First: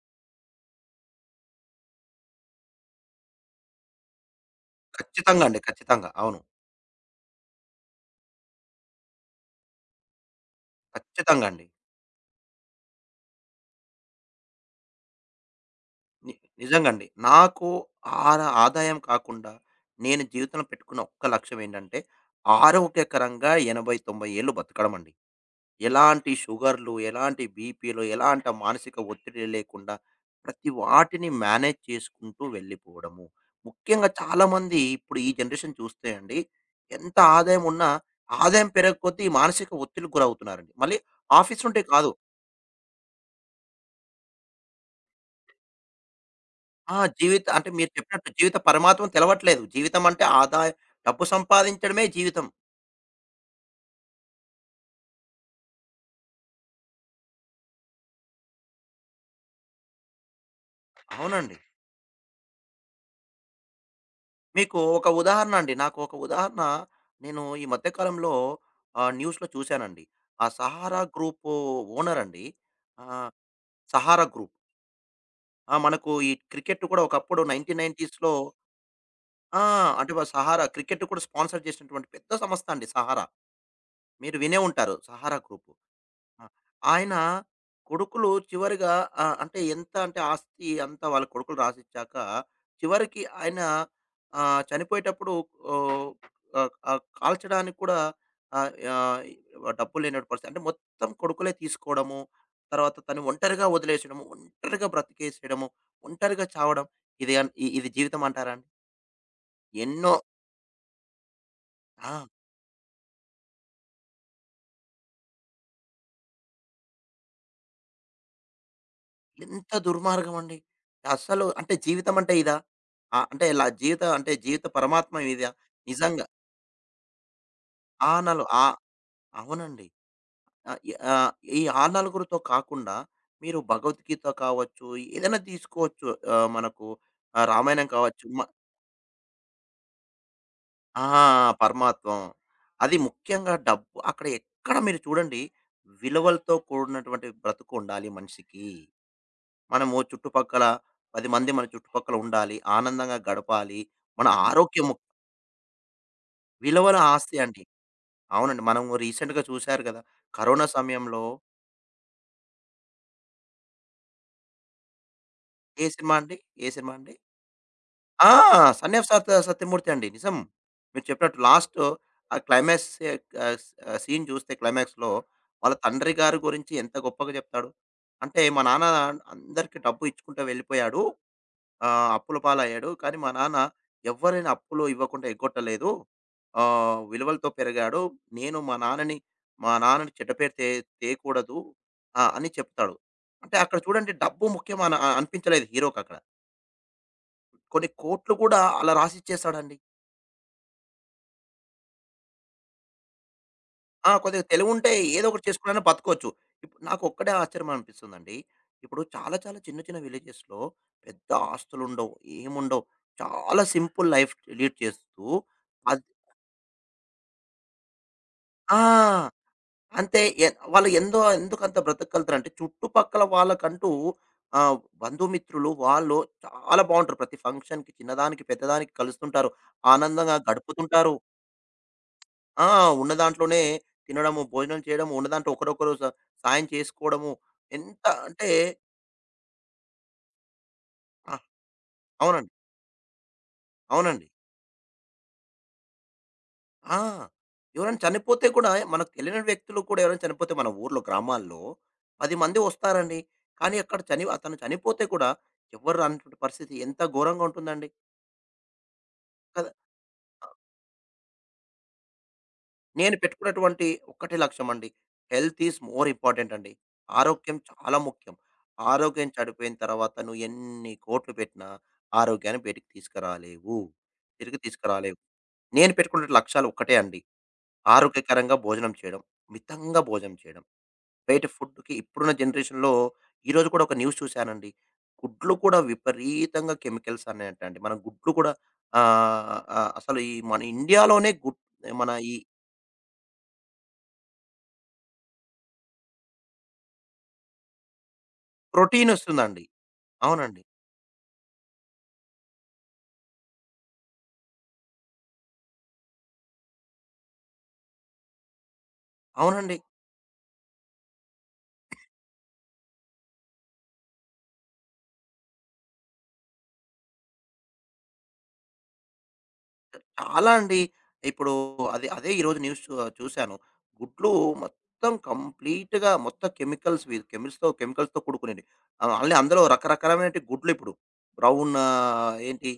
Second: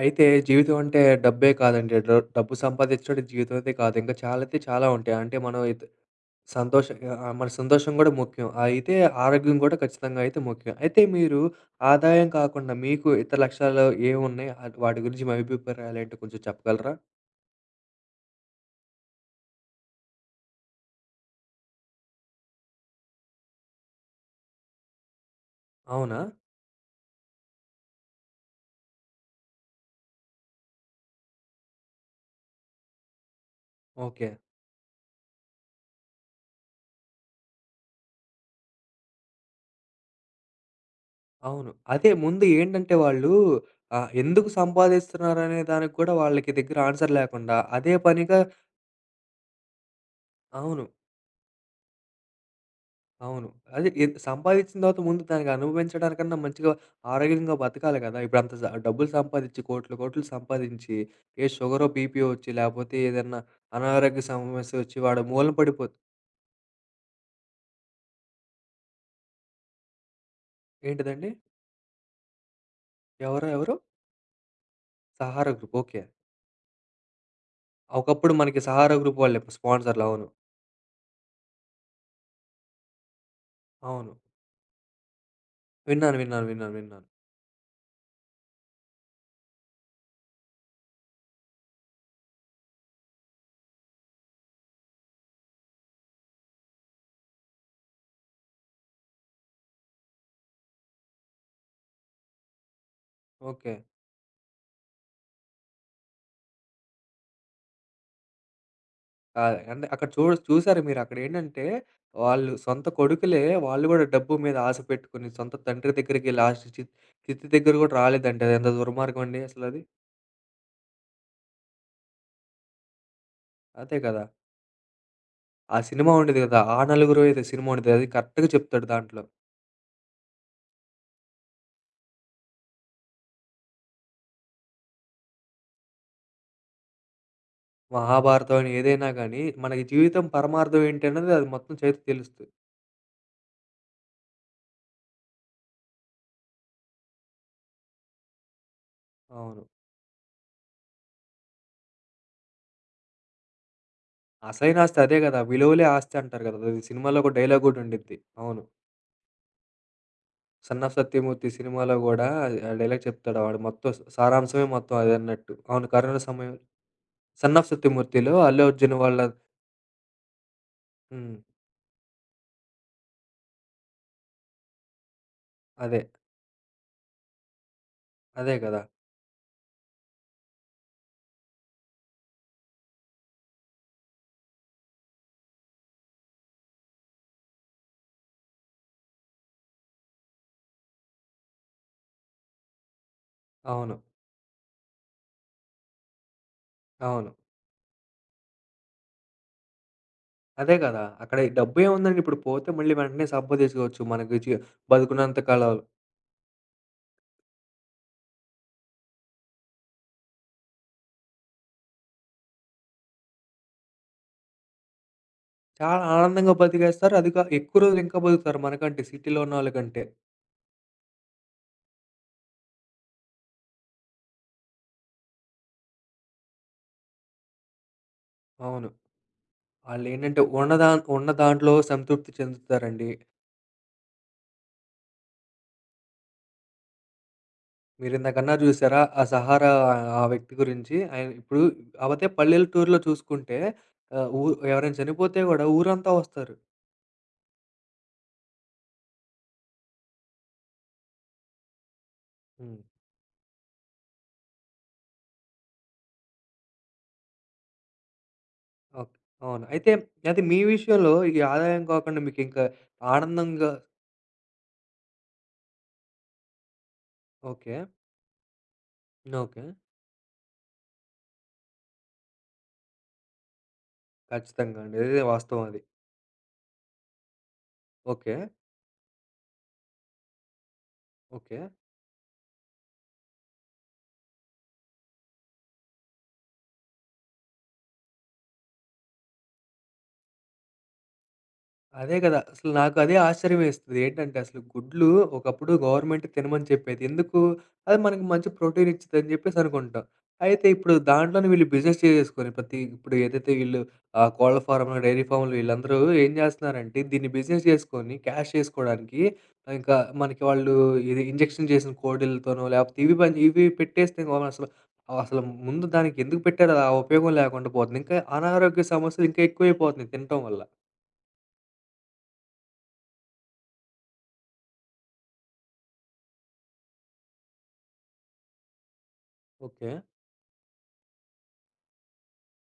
అయితే జీవితం అంటే డబ్బే కాదండి. డబ్బు సంపాదించడం జీవితం అయితే కాదు. ఇంకా చాలా అయితే చాలా ఉంటాయి. అంటే ఖచ్చితంగా అండి. మనం ఖచ్చితంగా. అవును. సంతోష మన సంతోషం గూడా ముఖ్యం. అయితే ఆరోగ్యం గూడా ఖచ్చితంగా అయితే ముఖ్యం. అయితే మీరు ఖచ్చితంగా అండి. ఆదాయం కాకుండా మీకు ఇతర లక్ష్యాలు ఏమున్నాయి? వాటి గురించి మీ అభిప్రాయాలేంటో ని కొంచెం చెప్పగలరా? నిజంగండి. నాకు ఆదాయం కాకుండా నేను జీవితంలో పెట్టుకున్న ఒక్క లక్ష్యం ఏంటంటే, ఆరోగ్యకరంగా 80, 90 ఏళ్ళు బతకడం అండి. అవునా? ఎలాంటి షుగర్‌లు, ఎలాంటి బీపీ‌లు, ఎలాంటి మానసిక ఒత్తిడి లేకుండా ప్రతి వాటిని మేనేజ్ చేసుకుంటూ వెళ్ళిపోవడము. ముఖ్యంగా ఓకే. చాలామంది ఇప్పుడు ఈ జనరేషన్ చూస్తే అండి, ఎంత ఆదాయం ఉన్నా ఆదాయం పెరగకొద్దీ మానసిక ఒత్తిడికి గురవుతున్నారండి. మళ్ళీ ఆఫీస్ అవును. నుండే కాదు. అదే ముందు ఏంటంటే వాళ్ళు ఎందుకు సంపాదిస్తున్నారనే దానికి కూడా వాళ్ళకి దగ్గర ఆన్సర్ జీవిత లేకుండా అంటే మీరు అదే చెప్పినట్టు పనిగా. జీవిత పరమాత్మం తెలవట్లేదు. జీవితం అంటే ఆదాయ అవును. డబ్బు సంపాదించడమే జీవితం. అవును. అదే సంపాదిచ్చిన తర్వాత ముందు దానికి అనుభవించడానికన్నా మంచిగా ఆరోగ్యంగా బతకాలి గదా! ఇప్పుడంత డబ్బులు సంపాదిచ్చి కోట్లు, కోట్లు సంపాదించి ఏ అవునండి. షుగరో, బీపీయో ఒచ్చి లేపోతే ఏదన్నా అనారోగ్య మీకు సమస్యొచ్చి ఒక వాడు ఉదాహరణ మూలన అండి. నాకు ఒక ఉదాహరణ నేను ఈ మధ్య కాలంలో న్యూస్‌లో చూసానండి. ఆ సహారా ఏంటిదండి? గ్రూప్ ఓనర్ అండి. ఆహ్, ఎవరో ఎవరు? Sahara group. Sahara group. Okay. మనకు ఈ క్రికెట్ కూడా ఒకప్పుడు 1990స్‌లో ఒకప్పుడు మనకి సహారా గ్రూప్ వాళ్ళే ఆ! స్పాన్సర్‌లు. అంటే అవును. సహారా క్రికెట్ కూడా స్పాన్సర్ చేసినటువంటి పెద్ద సంస్థ అండి సహారా. అవును. మీరు వినే ఉంటారు సహారా గ్రూప్. విన్నాను. ఆ! విన్నాను. విన్నాను. విన్నాను. ఆయన కొడుకులు చివరిగా అంటే ఎంత అంటే ఆస్తి అంతా వాళ్ళ కొడుకులు రాసిచ్చాక, చివరికి ఆయన చనిపోయేటప్పుడు ఓహ్! ఆహ్, ఆహ్, కాల్చడానికి కూడా ఆహ్, ఆహ్, డబ్బులు లేనటువంటి పరిస్థితి. అంటే మొత్తం కొడుకులే తీసుకోవడము, తర్వాత తను ఒంటరిగా ఓకే. వదిలేసడము, ఒంటరిగా బ్రతికేసేయడము, ఒంటరిగా చావడం. ఇది జీవితం అంటారా అండి? ఆ! అంటే అక్కడ ఎన్నో చూసారు మీరు అక్కడేంటంటే, ఆ! వాళ్ళు సొంత కొడుకులే, వాళ్ళు గూడా డబ్బు మీద ఆశ పెట్టుకొని, సొంత తండ్రి దగ్గరికి లాస్ట్ చిచ్చు దగ్గర గూడా రాలేదంటే అదెంత దుర్మార్గం అండి ఎంత అసలది. దుర్మార్గం అండి. అస్సలు అంటే జీవితం అంటే ఇదా? అంటే ఇలా అదే జీవిత కదా! అంటే జీవిత పరమాత్మ ఇదా? ఆ సినిమా నిజంగా. ఉండేది కదా! ఆ నలుగురు ఏదో సినిమా ఉండేది. అది ఆ! నలు కరెక్ట్‌గా ఆ! చెప్తాడు దాంట్లో. అవునండి. ఆహ్, ఈ ఆహ్, ఈ ఆ నలుగురితో కాకుండా మీరు భగవద్గీత కావచ్చు, ఏదైనా తీసుకోవచ్చు. మనకు రామాయణం కావచ్చు. మ మహాభారతం అని ఏదైనా గానీ, మనకి జీవితం పరమార్థం ఆ! ఏంటన్నది అది మొత్తం చదివితే పరమాత్వం. తెలుస్తది. అది ముఖ్యంగా డబ్బు అక్కడ ఎక్కడ మీరు చూడండి విలువలతో కూడినటువంటి బ్రతుకుండాలి మనిషికి. అవును. మనము చుట్టుపక్కల 10 మంది మన చుట్టుపక్కల ఉండాలి. ఆనందంగా గడపాలి. మన అసలైన ఆరోగ్యము ఆస్తి అదే గదా! విలువలే ఆస్తి అంటారు గదా! అది విలువైన సినిమాలో ఒక ఆస్తి అండి. డైలాగ్ గూడా ఉండిద్ది. అవునండి. అవును. మనము రీసెంట్‌గా చూసారు గదా! కరోనా 'సన్న సమయంలో సత్యమూర్తి' సినిమాలో గూడా ఆ డైలాగ్ చెప్తాడు. వాడు మొత్తం సారాంశమే మొత్తం అదన్నట్టు. ఏ అవును. సినిమా కరోనా అండి? సమయం. ఏ సినిమా అండి? 'సన్ ఆఫ్ ఆ! సత్యమూర్తి'లో అల్లు అర్జున్ 'సన్యాఫ్ వాళ్ళ. సత్ సత్యమూర్తి' అండి. నిజం. మీరు హ్మ్. చెప్పినట్టు లాస్ట్ ఆ క్లైమాక్స్ ఆహ్, స్ సీన్ చూస్తే క్లైమాక్స్‌లో వాళ్ళ అదే. తండ్రి గారి గురించి ఎంత గొప్పగా జెప్తాడు. అంటే అదే మా గదా! నాన్న అందరికి డబ్బు ఇచ్చుకుంటూ వెళ్ళిపోయాడు. అప్పుల పాలయ్యాడు. కానీ మా నాన్న ఎవ్వరైనా అప్పులు ఇవ్వకుండా ఎగ్గొట్టలేదు. విలువలతో పెరిగాడు. నేను మా నాన్నని మా నాన్నని చెడ్డ పేరు తేకూడదు ఆ! అని చెప్తాడు. అంటే అక్కడ అవును. చూడండి డబ్బు ముఖ్యం అన అ అనిపించలేదు హీరోకక్కడ. అవును. కొన్ని కోట్లు కూడా అలా రాసిచ్చేసాడండి. అదే గదా! అక్కడ ఈ డబ్బేముందండి ఇప్పుడు పోతే మళ్ళీ వెంటనే సంపాదించుకోవచ్చు. ఆ! మనకి కొద్దిగా తెలివుంటే ఏదో బతుకున్నంత ఒకటి కాలం. చేసుకునైనా బతకొచ్చు. ఇప్పుడు నాకొక్కటే ఆశ్చర్యం అనిపిస్తుందండి. ఇప్పుడు చాలా చాలా చిన్న చిన్న విలేజెస్‌లో పెద్ద ఆస్తులుండవు. ఏముండవు. చాలా సింపుల్ లైఫ్ లీడ్ చేస్తూ అద్ చాలా ఆనందంగా బతికేస్తారు. అది కా ఎక్కువ రోజులు ఇంకా బతుకుతారు మనకంటే ఆ! సిటీలో ఉన్నోళ్ళకంటే. అంతే. వాళ్ళు ఎందుకంత బ్రతకగలుగుతారంటే, చుట్టుపక్కల వాళ్ళకంటూ ఆహ్, బంధుమిత్రులు వాళ్ళు చాలా బావుంటారు. ప్రతి ఫంక్షన్‌కి చిన్నదానికి, అవును. పెద్దదానికి కలుస్తుంటారు. ఆనందంగా ఆళ్ళేంటంటే ఉన్న గడుపుతుంటారు. ఉన్న దాంట్లో సంతృప్తి ఆ! చెందుతారండి. ఉన్న దాంట్లోనే తినడము, భోజనం చేయడము, ఉన్న దాంట్లో ఒకరొకరు సాయం చేసుకోవడము. ఎంత అంటే మీరిందాకన్నారు చూసారా? ఆ 'సహారా' ఆ వ్యక్తి గురించి ఆయన ఆ! ఇప్పుడు కాపోతే అవునండి. పల్లెటూరులో చూసుకుంటే అవునండి. ఆహ్, ఊ ఎవరైనా చనిపోతే గూడా ఊరంతా వస్తారు. ఆ! ఎవరైనా చనిపోతే కూడా మనకు తెలియని వ్యక్తులు కూడా ఎవరైనా చనిపోతే మన ఊర్లో గ్రామాల్లో 10 మంది హ్మ్. వస్తారండి. కానీ అక్కడ అతను చనిపోతే కూడా ఎవ్వరు రానటువంటి పరిస్థితి ఎంత ఘోరంగా ఉంటుందండి. ఓకే. అవును. కదా! అయితే అది మీ విషయంలో ఈ ఆదాయం కాకుండా మీకింకా నేను ఆనందంగా. పెట్టుకున్నటువంటి ఒక్కటే లక్ష్యం అండి. హెల్త్ ఈజ్ మోర్ ఇంపార్టెంట్ అండి. ఆరోగ్యం ఓకే. చాలా ముఖ్యం. ఆరోగ్యం ఓకే. చెడిపోయిన తర్వాత నువ్వు ఎన్ని కోట్లు పెట్టినా ఆరోగ్యాన్ని బయటికి తీసుకురాలేవు. తిరిగి ఖచ్చితంగా అండి. తీసుకురాలేవు. అదే వాస్తవం అది. నేను పెట్టుకున్న లక్ష్యాలు ఒక్కటే అండి. ఓకే. ఆరోగ్యకరంగా భోజనం చేయడం, మితంగా భోజనం చేయడం. బయట ఓకే. ఫుడ్‌కి ఇప్పుడున్న జనరేషన్‌లో ఈరోజు కూడా ఒక న్యూస్ చూశానండి. గుడ్లు కూడా విపరీతంగా కెమికల్స్ అనేటండి. మనం గుడ్లు కూడా ఆహ్, ఆహ్, అసలు ఈ మన ఇండియాలోనే గుడ్ మన అదే ఈ కదా! అసలు నాకు అదే ఆశ్చర్యమేస్తది. ఏంటంటే అసలు గుడ్లు ఒకప్పుడు గవర్నమెంట్ తినమని చెప్పేది. ఎందుకు? అది మనకి మంచి ప్రోటీన్ ప్రోటీన్ ఇచ్చిద్దని చెప్పేసి వస్తుందండి. అనుకుంటాం. అవునండి. అయితే ఇప్పుడు దాంట్లోనే వీళ్ళు బిజినెస్ చేసేసుకొని ప్రతి ఇప్పుడు ఏదైతే వీళ్ళు కోళ్ల ఫారంలు, డైరీ ఫామ్‌లు వీళ్ళందరూ ఏం చేస్తున్నారంటే దీన్ని బిజినెస్ చేసుకొని క్యాష్ చేసుకోవడానికి అవునండి. ఇంకా మనకి వాళ్ళు ఇది ఇంజెక్షన్ చేసిన కోడిలతోనో లేకపోతే ఇవి పని ఇవి పెట్టేస్తే వాళ్ళు అసలు అసలు ముందు దానికి ఎందుకు పెట్టారో ఆ ఉపయోగం లేకుండా పోతుంది. ఇంకా అనారోగ్య సమస్యలు ఇంకా ఎక్కువైపోతున్నాయి తినటం చాలా వల్ల. అండి. ఇప్పుడు అదే, ఈరోజు న్యూస్ చూసాను. గుడ్లు మొత్తం కంప్లీట్‌గా మొత్తం కెమికల్స్ వి కెమిల్స్‌తో కెమికల్స్‌తో కూడుకునిండి. మళ్ళీ అందులో ఓకే. రకరకాలమైనటి గుడ్లు ఇప్పుడు. బ్రౌన్ ఆహ్, ఏంటి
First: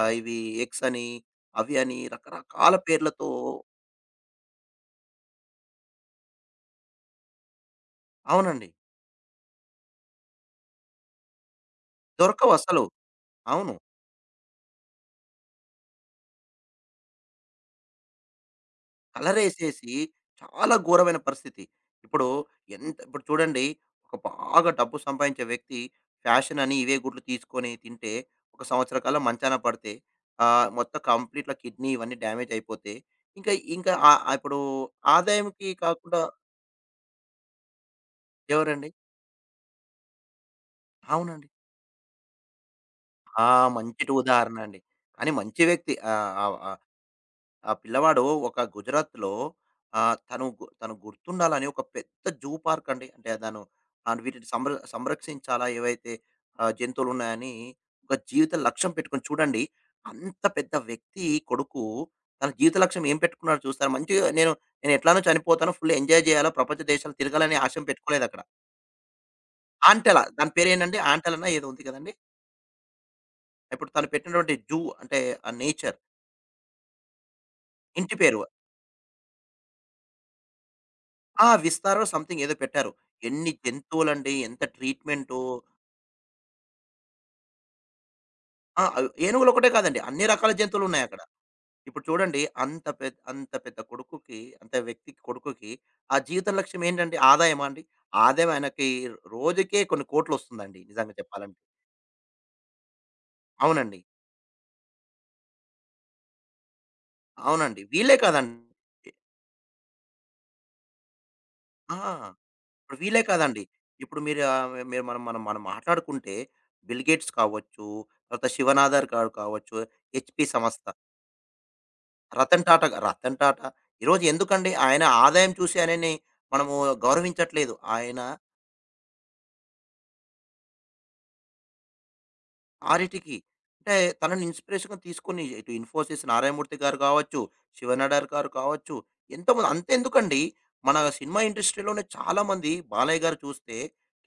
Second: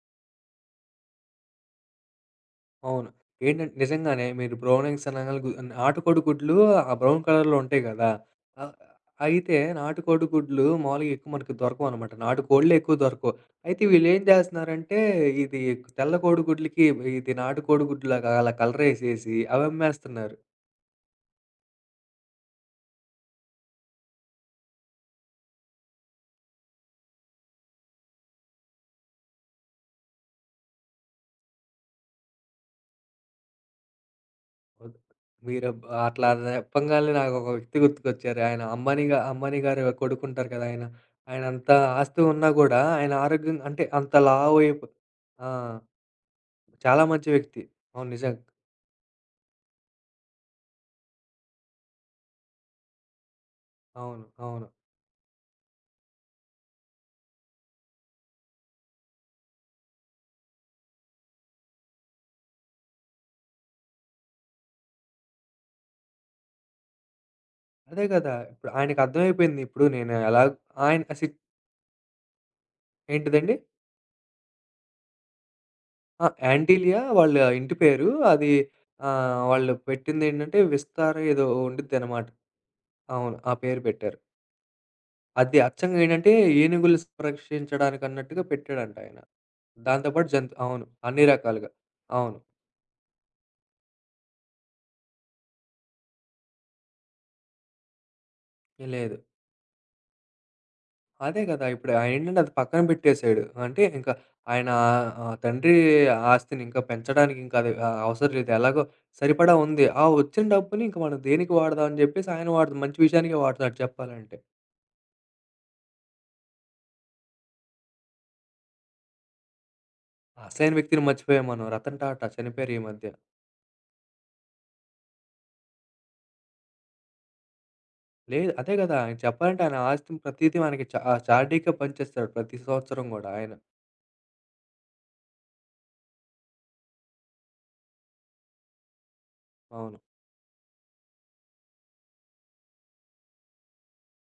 ఆహ్, ఇవి ఎగ్స్ అని, అవి అని రకరకాల అవును. పేర్లతో ఏంటంటే నిజంగానే మీరు బ్రౌన్ ఎగ్స్ అనంగానే నాటుకోడి గుడ్లు ఆ బ్రౌన్ కలర్‌లో ఉంటాయి గదా! అవునండి. ఆహ్, అయితే నాటుకోడి గుడ్లు మామూలుగా ఎక్కువ మనకు దొరకవనమాట. నాటుకోడులే దొరకవసలు. ఎక్కువ దొరకవు. అవును. అయితే వీళ్ళేం జేస్తన్నారంటే ఇది తెల్ల కోడిగుడ్లకి ఇది నాటుకోడి గుడ్లులాగా అలా కలరేసేసి అలరేసేసి అవమ్మేస్తున్నారు. చాలా ఘోరమైన పరిస్థితి. ఇప్పుడు ఎంత ఇప్పుడు చూడండి ఒక బాగా డబ్బు సంపాదించే వ్యక్తి ఫ్యాషన్ అని ఇవే గుడ్లు తీసుకొని తింటే ఒక సంవత్సర కాలం మంచాన పడితే మొత్తం కంప్లీట్‌గా కిడ్నీ ఇవన్నీ డ్యామేజ్ అయిపోతే ఇంకా ఇంకా ఆహ్, ఆహ్, ఇప్పుడు వద్ మీరు ఆదాయంకి కాకుండా అట్లా జెప్పంగాల్నే నాకొక వ్యక్తి గుర్తుకొచ్చారు. ఆయన ఎవరండి? అంబానీ గా అంబానీ గారు కొడుకుంటారు కదా! ఆయన. అవునండి. ఆయనంత ఆస్తి ఉన్నా గూడా ఆయన ఆ! ఆరోగ్యం అంటే మంచిటి అంత ఉదాహరణ అండి. లావయిపో. కానీ ఆ! మంచి వ్యక్తి. ఆహ్, ఆహ్, చాలా మంచి వ్యక్తి. ఆ అవును. పిల్లవాడు నిజంగా. ఒక గుజరాత్‌లో ఆహ్, తను గుర్తుండాలని ఒక పెద్ద జూ పార్క్ అండి. అంటే తను అవును. వీటిని అవును. సంరక్షించాలా ఏవైతే జంతువులున్నాయని ఒక జీవిత లక్ష్యం పెట్టుకొని చూడండి. అంత పెద్ద వ్యక్తి కొడుకు తన జీవిత లక్ష్యం ఏం పెట్టుకున్నాడో చూస్తారా? మంచిగా నేను నేను ఎట్లానో చనిపోతాను. ఫుల్ ఎంజాయ్ చేయాలా, ప్రపంచ దేశాలు తిరగాలనే ఆశయం అదే కదా! పెట్టుకోలేదక్కడ. ఇప్పుడు ఆయనకర్థమైపోయింది. ఇప్పుడు నేను ఆంటెల ఎలా దాని పేరేంటండి? ఆయన ఆంటెలనో ఏదో ఉంది కదండీ! ఏంటిదండి? ఇప్పుడు తను పెట్టినటువంటి జూ అంటే ఆ నేచర్ ఆ! యాంటీలియా వాళ్ళ ఇంటి పేరు. ఇంటి పేరు. అది వాళ్ళు పెట్టిందేంటంటే విస్తార ఏదో ఆ! విస్తారో ఉండిద్దనమాట. సంథింగ్ ఏదో పెట్టారు. అవును. ఎన్ని ఆ పేరు పెట్టారు. జంతువులండి. ఎంత ట్రీట్‌మెంటో. అది అచ్చంగా ఏంటంటే ఏనుగులు సంరక్షించడానికన్నట్టుగా ఆ! పెట్టాడంట అవ్ ఆయన. ఏనుగులొకటే కాదండి. దాంతో అన్ని పాటు రకాల జంతు అవును. జంతువులున్నాయక్కడ. అన్ని రకాలుగా. ఇప్పుడు అవును. చూడండి అంత పెద్ద కొడుకుకి, అంత వ్యక్తి కొడుకుకి ఆ జీవిత లక్ష్యం ఏంటండి? ఆదాయమా అండి? ఆదాయం ఆయనకి లేదు. రోజుకే కొన్ని కోట్లొస్తుందండి నిజంగా అదే చెప్పాలంటే. కదా! ఇప్పుడు ఆయనేంటంటే అది పక్కన పెట్టేసాడు. అంటే అవునండి. ఇంకా ఆయన తండ్రి ఆస్తిని ఇంకా పెంచడానికి ఇంకా అది అవునండి. వీళ్ళే అవసరం లేదు. కాదండి ఎలాగో సరిపడా ఉంది. ఆ వచ్చిన డబ్బుని ఇంక మనం దేనికి వాడదాం ఆ! అని జెప్పేసి ఆయన వాడదు. ఇప్పుడు మంచి వీళ్ళే విషయానికే కాదండి. వాడుతున్నాడు ఇప్పుడు చెప్పాలంటే. మీరు మీరు మనం మనం మనం మాట్లాడుకుంటే బిల్ గేట్స్ కావచ్చు, తర్వాత శివనాథర్ గారు కావచ్చు, హెచ్‌పి అసలైన సంస్థ వ్యక్తిని మర్చిపోయాం మనం. రతన్ టాటా చనిపోయారు ఈ మధ్య. రతన్ టాటా ఈరోజు ఎందుకండి ఆయన ఆదాయం చూసి ఆయనని మనము గౌరవించట్లేదు. ఆయన లేదు అదే కదా! ఆయన చెప్పాలంటే ఆయన ఆస్తిని ప్రతీదీ మనకి చార్టీకే పంచేస్తాడు ప్రతి సంవత్సరం గూడా ఆరిటికి ఆయన. అంటే తనని ఇన్‌స్పిరేషన్‌గా తీసుకొని ఇటు ఇన్ఫోసిస్ నారాయణమూర్తి గారు కావచ్చు, శివనాడార్ గారు కావచ్చు, ఎంతోమంది అవును. అంతెందుకండి మన సినిమా ఇండస్ట్రీలోనే చాలామంది బాలయ్య గారు చూస్తే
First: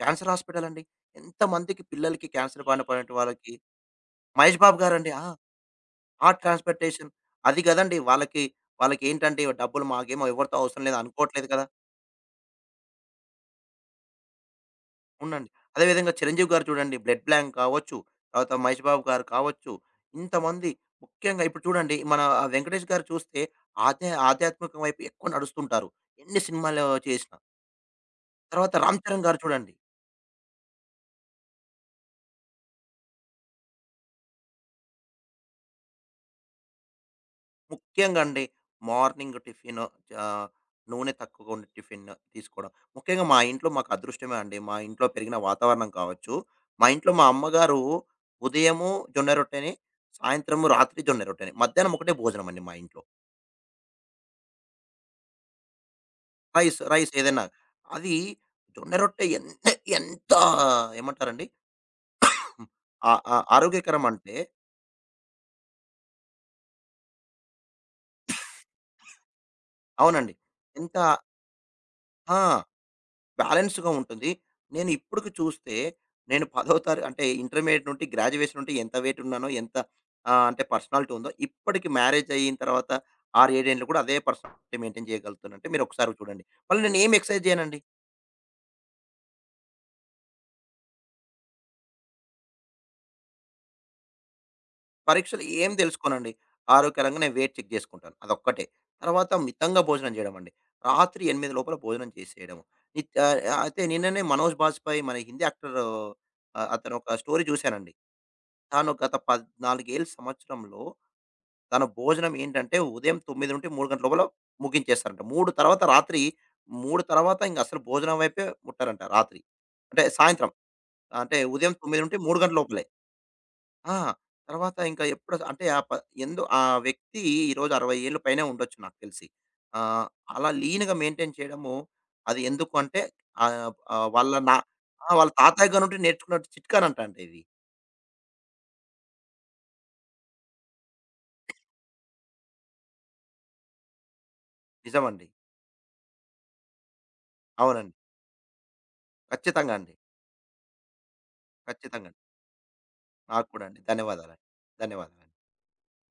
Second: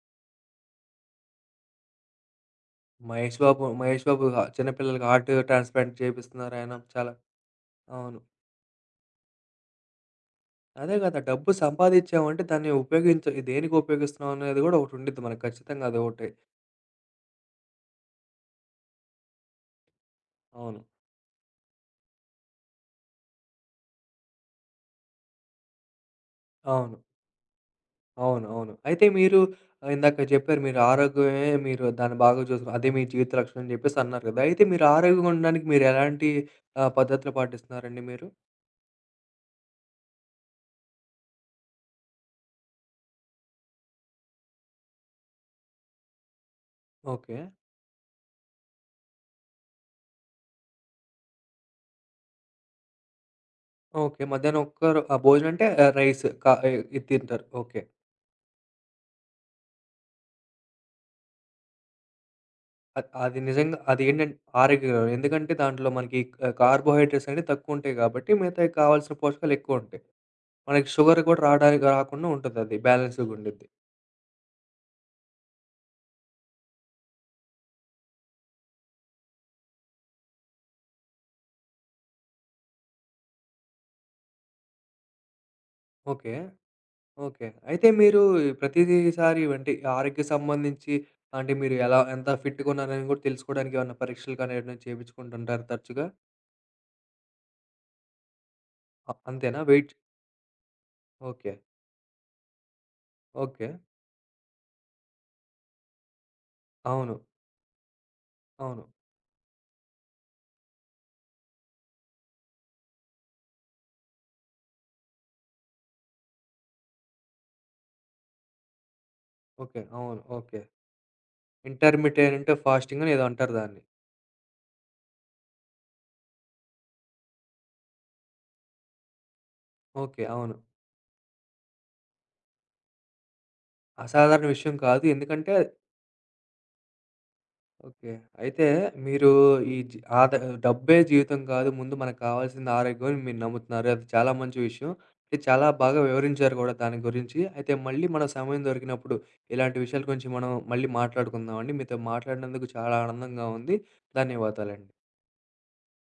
క్యాన్సర్ హాస్పిటల్ అండి. ఎంతమందికి పిల్లలకి క్యాన్సర్ బారిన పడినటువంటి వాళ్ళకి మహేష్ బాబు మహేష్ చిన్న బాబు పిల్లలకి గారండి. ఆ! హార్ట్ ట్రాన్స్‌ప్లాంట్ హార్ట్ చేపిస్తున్నారాయన. ట్రాన్స్‌ప్లాంటేషన్ చాలా. అది కదండీ! అవును. వాళ్ళకి వాళ్ళకేంటంటే డబ్బులు మాకేమో ఎవరితో అవసరం అదే లేదు కదా! అనుకోవట్లేదు డబ్బు కదా! సంపాదిచ్చామంటే దాన్ని ఉపయోగించ దేనికి ఉపయోగిస్తున్నాం అనేది కూడా ఒకటి ఉండిద్ది మనకు ఉండండి. అదే ఖచ్చితంగా విధంగా అదొకటి. 'చిరంజీవి' గారు చూడండి 'బ్లడ్ బ్లాంక్' కావచ్చు, తర్వాత 'మహేష్ బాబు' గారు కావచ్చు, ఇంతమంది అవును. ముఖ్యంగా ఇప్పుడు చూడండి మన ఆ 'వెంకటేష్' గారు చూస్తే ఆధ్యాత్మికం వైపు ఎక్కువ నడుస్తుంటారు. ఎన్ని సినిమాలు అవును. చేసినా. అవును. తర్వాత అవును. 'రామ్ అయితే చరణ్' మీరు గారు చూడండి. ఇందాక చెప్పారు మీరు ఆరోగ్యమే మీరు దాన్ని బాగా చూసుకు అదే మీ జీవిత లక్ష్యం అని చెప్పేసి అన్నారు కదా! అయితే మీరు ఆరోగ్యంగా ఉండడానికి మీరు ఎలాంటి పద్ధతులు పాటిస్తున్నారండి ముఖ్యంగా మీరు? అండి మార్నింగ్ టిఫిను ఆహ్, నూనె తక్కువగా ఉండే టిఫిన్ తీసుకోవడం. ముఖ్యంగా మా ఇంట్లో మాకు అదృష్టమే అండి. మా ఇంట్లో పెరిగిన వాతావరణం కావచ్చు, మా ఇంట్లో మా ఓకే. అమ్మగారు ఉదయము జొన్న రొట్టెని, సాయంత్రము రాత్రి జొన్న రొట్టెని, మధ్యాహ్నం ఒకటే భోజనం అండి మా ఇంట్లో. ఓకే. మధ్యాహ్నం ఒక్కరు భోజనం అంటే రైస్ ఇది రైస్ ఏదైనా. తింటారు. ఓకే. అది జొన్న రొట్టె ఎంత ఎంత ఏమంటారండి? ఆ ఆ అది నిజంగా ఆరోగ్యకరం అది అంటే ఏంటంటే ఆరోగ్యకరం. ఎందుకంటే దాంట్లో మనకి కార్బోహైడ్రేట్స్ అనేవి తక్కువ ఉంటాయి కాబట్టి మిగతాయి కావాల్సిన పోషకాలు ఎక్కువ ఉంటాయి. అవునండి. మనకి ఎంత షుగర్ కూడా రాడానికి రాకుండా ఆ! ఉంటదది. బ్యాలెన్స్‌గా ఉండిద్ది. బ్యాలెన్స్‌గా ఉంటుంది. నేను ఇప్పటికి చూస్తే నేను 10వ తారీ అంటే ఇంటర్మీడియేట్ నుండి, గ్రాడ్యుయేషన్ నుండి ఎంత వెయిట్ ఉన్నానో, ఎంత అంటే పర్సనాలిటీ ఉందో, ఇప్పటికి మ్యారేజ్ అయిన తర్వాత 6, 7 ఏండ్లు కూడా అదే పర్సనాలిటీ మెయింటైన్ చేయగలుగుతాను. అంటే మీరు ఒకసారి ఓకే. చూడండి. మళ్ళీ నేను ఏమి ఎక్సర్సైజ్ ఓకే. చేయనండి. అయితే మీరు ఈ ప్రతిసారి అంటే ఆరోగ్య సంబంధించి అంటే మీరు ఎలా ఎంత ఫిట్‌గా ఉన్నారని కూడా తెలుసుకోవడానికి ఏమన్నా పరీక్షలు కానీ ఏమైనా పరీక్షలు చేపించుకుంటుంటారా ఏం తరచుగా? తెలుసుకోనండి. ఆరోగ్యకరంగా నేను వెయిట్ చెక్ జేసుకుంటాను. అదొక్కటే. తర్వాత అంతేనా? మితంగా వెయిట్. భోజనం జేయడం అండి. రాత్రి 8 ఓకే. లోపల భోజనం చేసేయడం. నిత్ ఆహ్, ఓకే. అయితే నిన్ననే 'మనోజ్ బాజ్‌పేయి' మన హిందీ యాక్టర్ అతను ఒక అవును. స్టోరీ జూసానండి. అవును. తాను గత 14 సంవత్సరంలో తన భోజనం ఏంటంటే ఉదయం 9-3 గంటల లోపల ముగించేస్తారంట. 3 తర్వాత రాత్రి 3 తర్వాత ఇంక అసలు భోజనం వైపే ముట్టరంట రాత్రి. ఓకే. అంటే అవును. సాయంత్రం. ఓకే. అంటే ఉదయం 9-3 ఇంటర్మిటెంట్ గంటల లోపలే. ఫాస్టింగ్ అని ఏదో అంటారు దాన్ని. ఆ! తర్వాత ఇంకా ఎప్పుడు అంటే ఆ ప ఎందు ఆ వ్యక్తి ఈరోజు 60 ఏళ్ళు పైనే ఉండొచ్చు నాకు తెలిసి. ఆహ్, ఓకే. అలా అవును. లీన్‌గా మెయింటైన్ చేయడము అది ఎందుకు అంటే ఆహ్, ఆహ్, వాళ్ళ అసాధారణ నా విషయం కాదు. ఆ! వాళ్ళ ఎందుకంటే. తాతయ్య గారు నుండి నేర్చుకున్న చిట్కానంట అండి ఇది. ఓకే. అయితే మీరు ఈ డబ్బే జీవితం కాదు. ముందు మనకు కావాల్సింది ఆరోగ్యం అని మీరు నమ్ముతున్నారు. అది చాలా మంచి విషయం. నిజమండి. మీరు చాలా బాగా వివరించారు గూడా దాని గురించి. అయితే అవునండి. మళ్ళీ మనం సమయం దొరికినప్పుడు ఖచ్చితంగా ఇలాంటి అండి. విషయాల గురించి మనం మళ్ళీ మాట్లాడుకుందామండి. మీతో ఖచ్చితంగా అండి. మాట్లాడినందుకు చాలా నాకు ఆనందంగా కూడా ఉంది. అండి. ధన్యవాదాలండి. ధన్యవాదాలండి. ధన్యవాదాలండి.